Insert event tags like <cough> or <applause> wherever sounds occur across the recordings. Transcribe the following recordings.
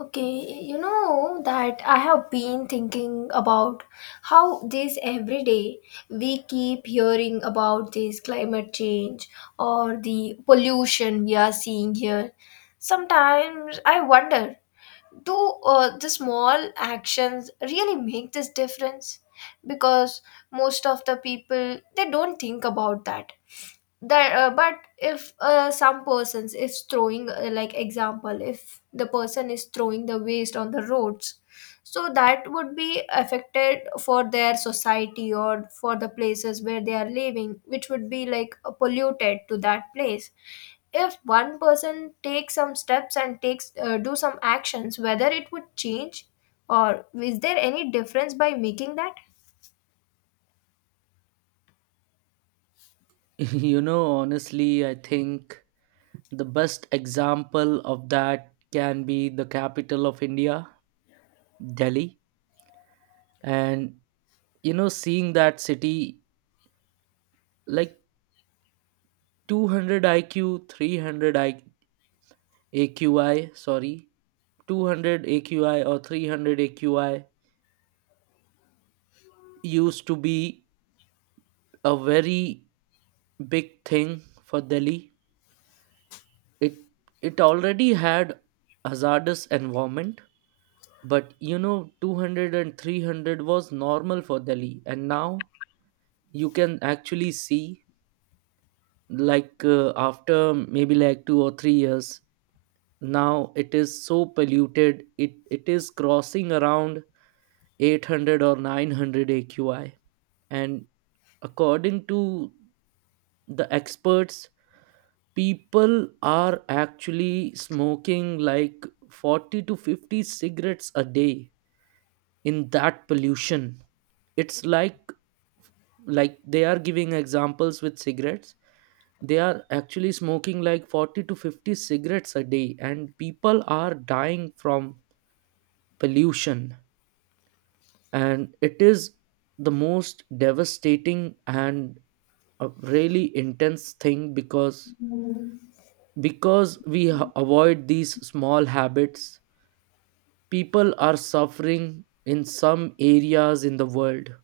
Okay, you know that I have been thinking about how this every day we keep hearing about this climate change or the pollution we are seeing here. Sometimes I wonder, do the small actions really make this difference? Because most of the people they don't think about that, but if some persons is throwing like example if the person is throwing the waste on the roads, so that would be affected for their society or for the places where they are living, which would be like polluted to that place. If one person takes some steps and takes, do some actions, whether it would change or is there any difference by making that. <laughs> You know, honestly, I think the best example of that can be the capital of India, Delhi. And, you know, seeing that city, like 200 IQ, 300 AQI, sorry, 200 AQI or 300 AQI used to be a very big thing for Delhi. It it already had hazardous environment, but 200 and 300 was normal for delhi. And now you can actually see, like, after maybe like 2 or 3 years, now it is so polluted, it is crossing around 800 or 900 AQI. And according to the experts, people are actually smoking like 40 to 50 cigarettes a day in that pollution. It's like, they are giving examples with cigarettes. They are actually smoking like 40 to 50 cigarettes a day, and people are dying from pollution. And it is the most devastating and a really intense thing, because avoid these small habits, people are suffering in some areas in the world.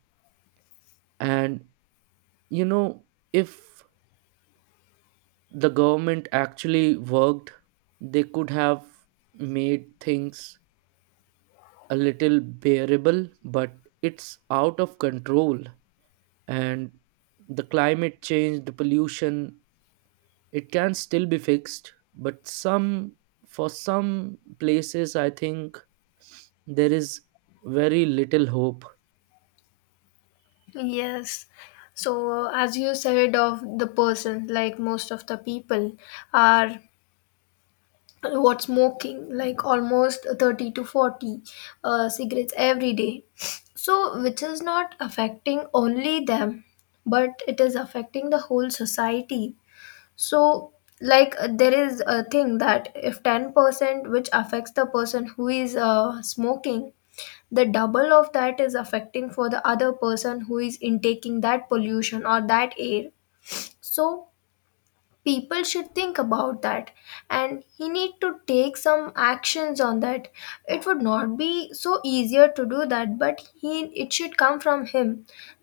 And you know if the government actually worked, they could have made things a little bearable, but it's out of control. And the climate change, the pollution, it can still be fixed. But for some places, I think there is very little hope. Yes. So, as you said, of the person, like most of the people are what smoking, like almost 30 to 40 cigarettes every day. So, which is not affecting only them, but it is affecting the whole society. So, there is a thing that if 10% which affects the person who is smoking, the double of that is affecting for the other person who is intaking that pollution or that air. So people should think about that, and he need to take some actions on that. It would not be so easier to do that, but he, it should come from him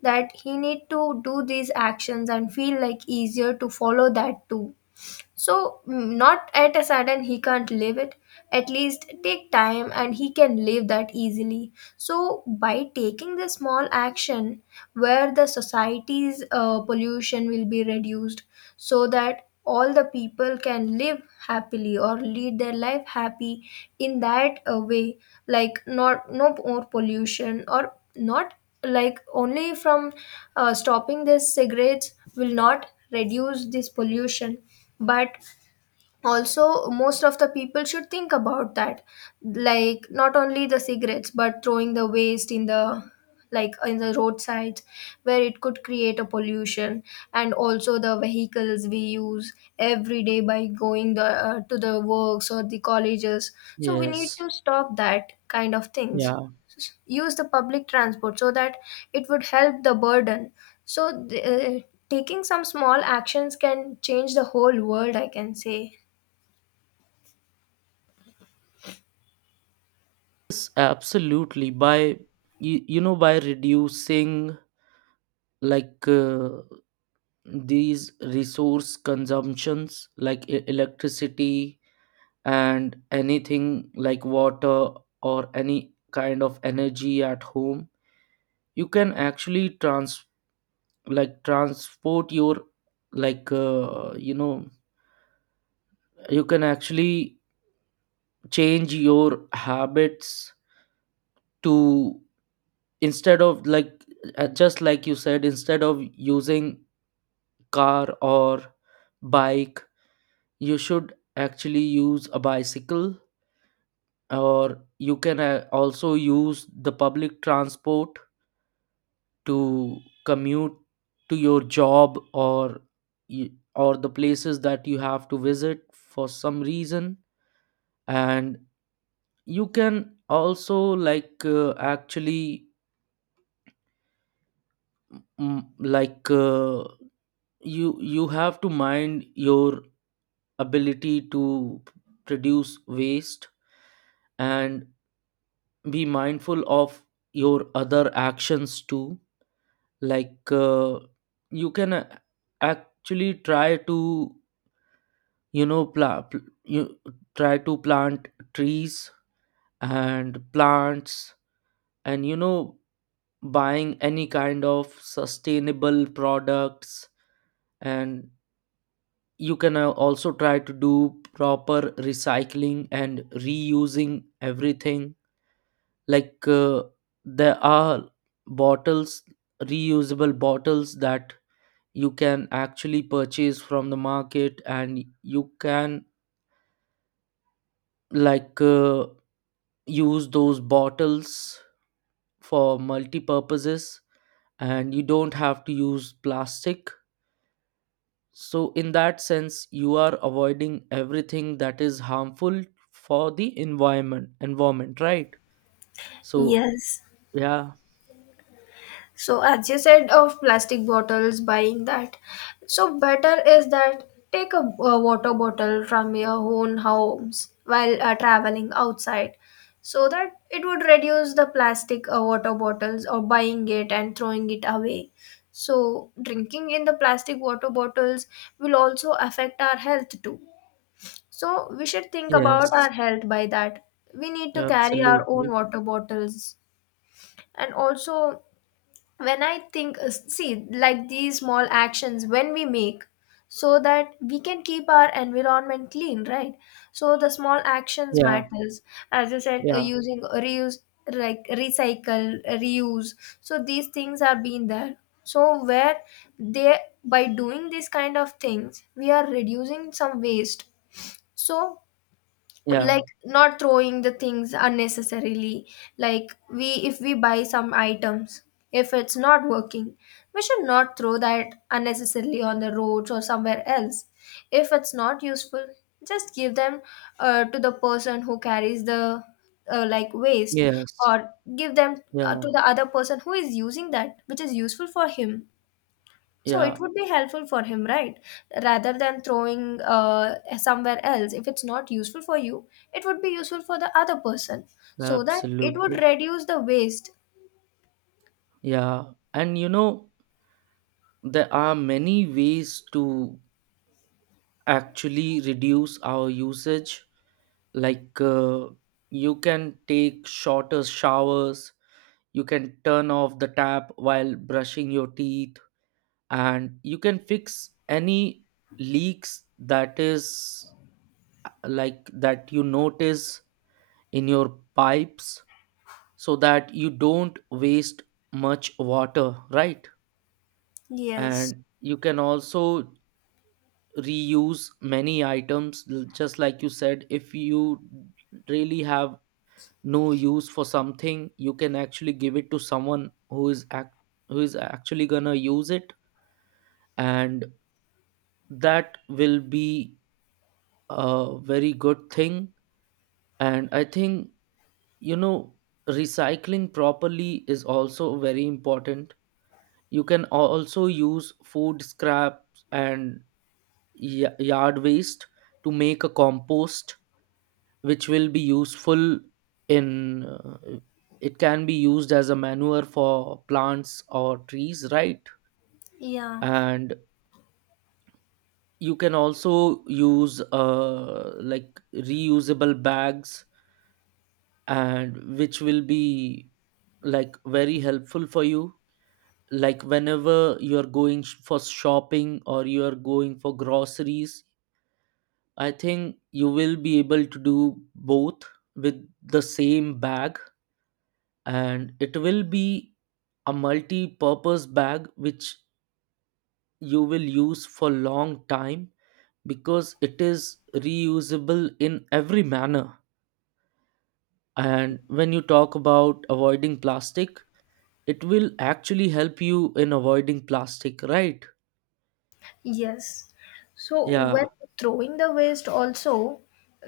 that he need to do these actions and feel like easier to follow that too. So, not at a sudden he can't live it. At least take time and he can live that easily. So, by taking the small action, where the society's pollution will be reduced so that all the people can live happily or lead their life happy in that way, like not no more pollution or not, like only from stopping these cigarettes will not reduce this pollution, but also most of the people should think about that, like not only the cigarettes but throwing the waste in the, like in the roadsides, where it could create a pollution, and also the vehicles we use every day by going the to the works or the colleges, so we need Yes. to stop that kind of things, Yeah. use the public transport so that it would help the burden. So taking some small actions can change the whole world, I can say. Yes, absolutely. By you, you know, by reducing, like, these resource consumptions like electricity, and anything like water or any kind of energy at home, you can actually transport your, like, you can actually change your habits, to, instead of like, just like you said, instead of using car or bike, you should actually use a bicycle. Or you can also use the public transport to commute to your job, or y- or the places that you have to visit for some reason. And you can also, like, actually, mm, like uh, you have to mind your ability to produce waste, and be mindful of your other actions too. Like, you can, actually try to, you know pla- pl- you plant trees and plants. And buying any kind of sustainable products. And you can, also try to do proper recycling and reusing everything. Like, there are bottles reusable bottles that you can actually purchase from the market, and you can, like, use those bottles for multi purposes, and you don't have to use plastic. So in that sense, you are avoiding everything that is harmful for the environment, right? So, Yes. yeah. So as you said of plastic bottles buying that. So better is that take a, water bottle from your own homes while traveling outside, so that it would reduce the plastic water bottles or buying it and throwing it away. So drinking in the plastic water bottles will also affect our health too. So we should think about Yes. our health by that. We need to carry our own Absolutely. water bottles, and also when I think see like these small actions when we make, so that we can keep our environment clean, right? So the small actions Yeah, matters, as you said, yeah, using reuse, like recycle, reuse. So these things are being there, so where they, by doing these kind of things we are reducing some waste. So, yeah. like not throwing the things unnecessarily, like we, if we buy some items, if it's not working, we should not throw that unnecessarily on the roads or somewhere else. If it's not useful, just give them to the person who carries the like waste, Yes. or give them to Yeah, the other person who is using that, which is useful for him, so it yeah. would be helpful for him, right? Rather than throwing somewhere else. If it's not useful for you, it would be useful for the other person, so that it would Absolutely. reduce the waste. Yeah. And there are many ways to actually reduce our usage. Like, you can take shorter showers, you can turn off the tap while brushing your teeth, and you can fix any leaks that is, like that you notice in your pipes, so that you don't waste much water, right? Yes. And you can also reuse many items, just like you said. If you really have no use for something, you can actually give it to someone who who is actually going to use it, and that will be a very good thing. And I think, you know recycling properly is also very important. You can also use food scraps and yard waste to make a compost, which will be useful, in it can be used as a manure for plants or trees, right? Yeah. And you can also use, like, reusable bags, and which will be like very helpful for you, like whenever you're going for shopping, or you're going for groceries. I think you will be able to do both with the same bag, and it will be a multi-purpose bag which you will use for long time, because it is reusable in every manner. And when you talk about avoiding plastic, it will actually help you in avoiding plastic, right? Yes. So when Yeah. throwing the waste also,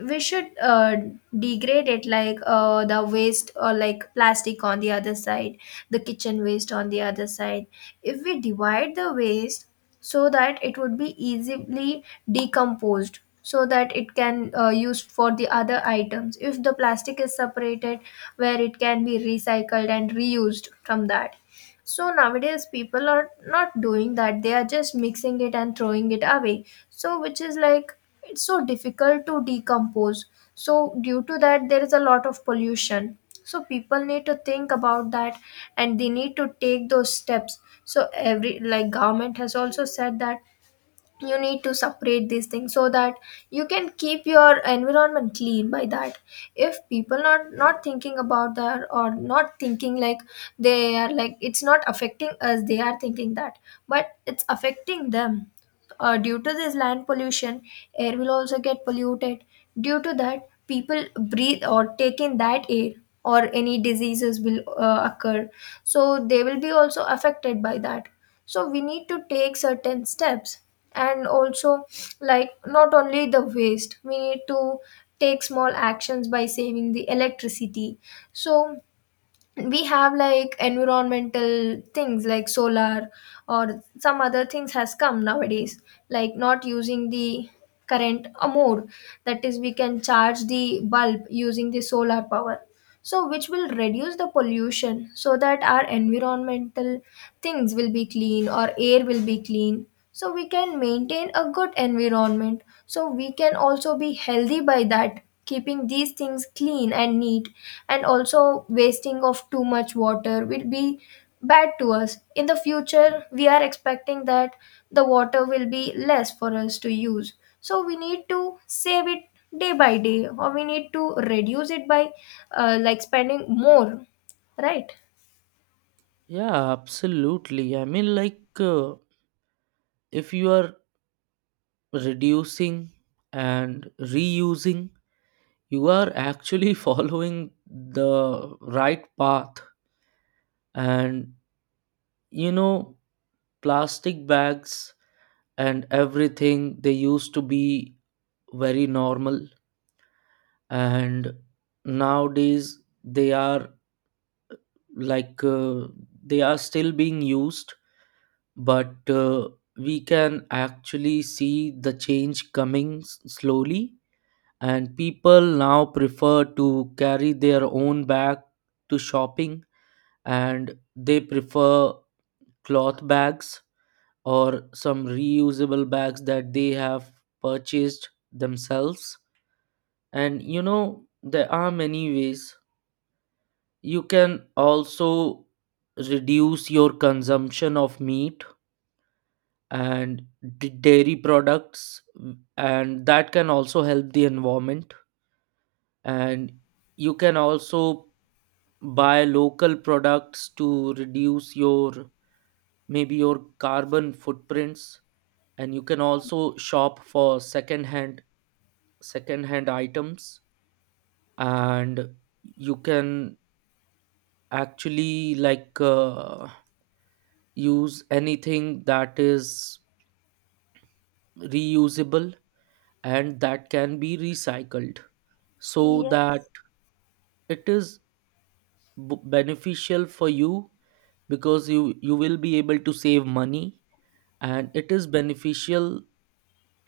we should degrade it, like the waste or like plastic on the other side, the kitchen waste on the other side. If we divide the waste so that it would be easily decomposed so that it can used for the other items. If the plastic is separated where it can be recycled and reused from that, so nowadays people are not doing that, they are just mixing it and throwing it away, so which is like it's so difficult to decompose. So due to that there is a lot of pollution. So people need to think about that, and they need to take those steps. So every, like, government has also said that you need to separate these things so that you can keep your environment clean by that. If people not not thinking about that, or not thinking like they are, like, it's not affecting us, they are thinking that, but it's affecting them, due to this land pollution, air will also get polluted, due to that people breathe or take in that air, or any diseases will occur, so they will be also affected by that. So we need to take certain steps, and also, like, not only the waste, we need to take small actions by saving the electricity. So we have like environmental things like solar, or some other things has come nowadays, like not using the current more, that is we can charge the bulb using the solar power, so which will reduce the pollution so that our environmental things will be clean or air will be clean. So we can maintain a good environment, so we can also be healthy by that, keeping these things clean and neat. And also wasting of too much water will be bad to us in the future. We are expecting that the water will be less for us to use, so we need to save it day by day, or we need to reduce it by like spending more, right? Yeah, absolutely. I mean, like, if you are reducing and reusing, you are actually <laughs> following the right path. And you know plastic bags and everything, they used to be very normal. And nowadays like uh, they are still being used. But, we can actually see the change coming, slowly. And people now prefer to carry their own bag to shopping, and they prefer cloth bags or some reusable bags that they have purchased themselves. And there are many ways. You can also reduce your consumption of meat and dairy products, and that can also help the environment. And you can also buy local products to reduce your maybe your carbon footprints. And you can also shop for second hand items. And you can actually, like, use anything that is reusable and that can be recycled, so that Yes. it is beneficial for you, because you will be able to save money. And it is beneficial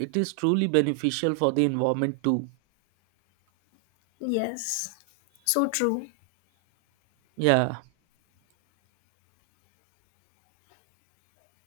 it is truly beneficial for the environment too. Yes, so true. Yeah.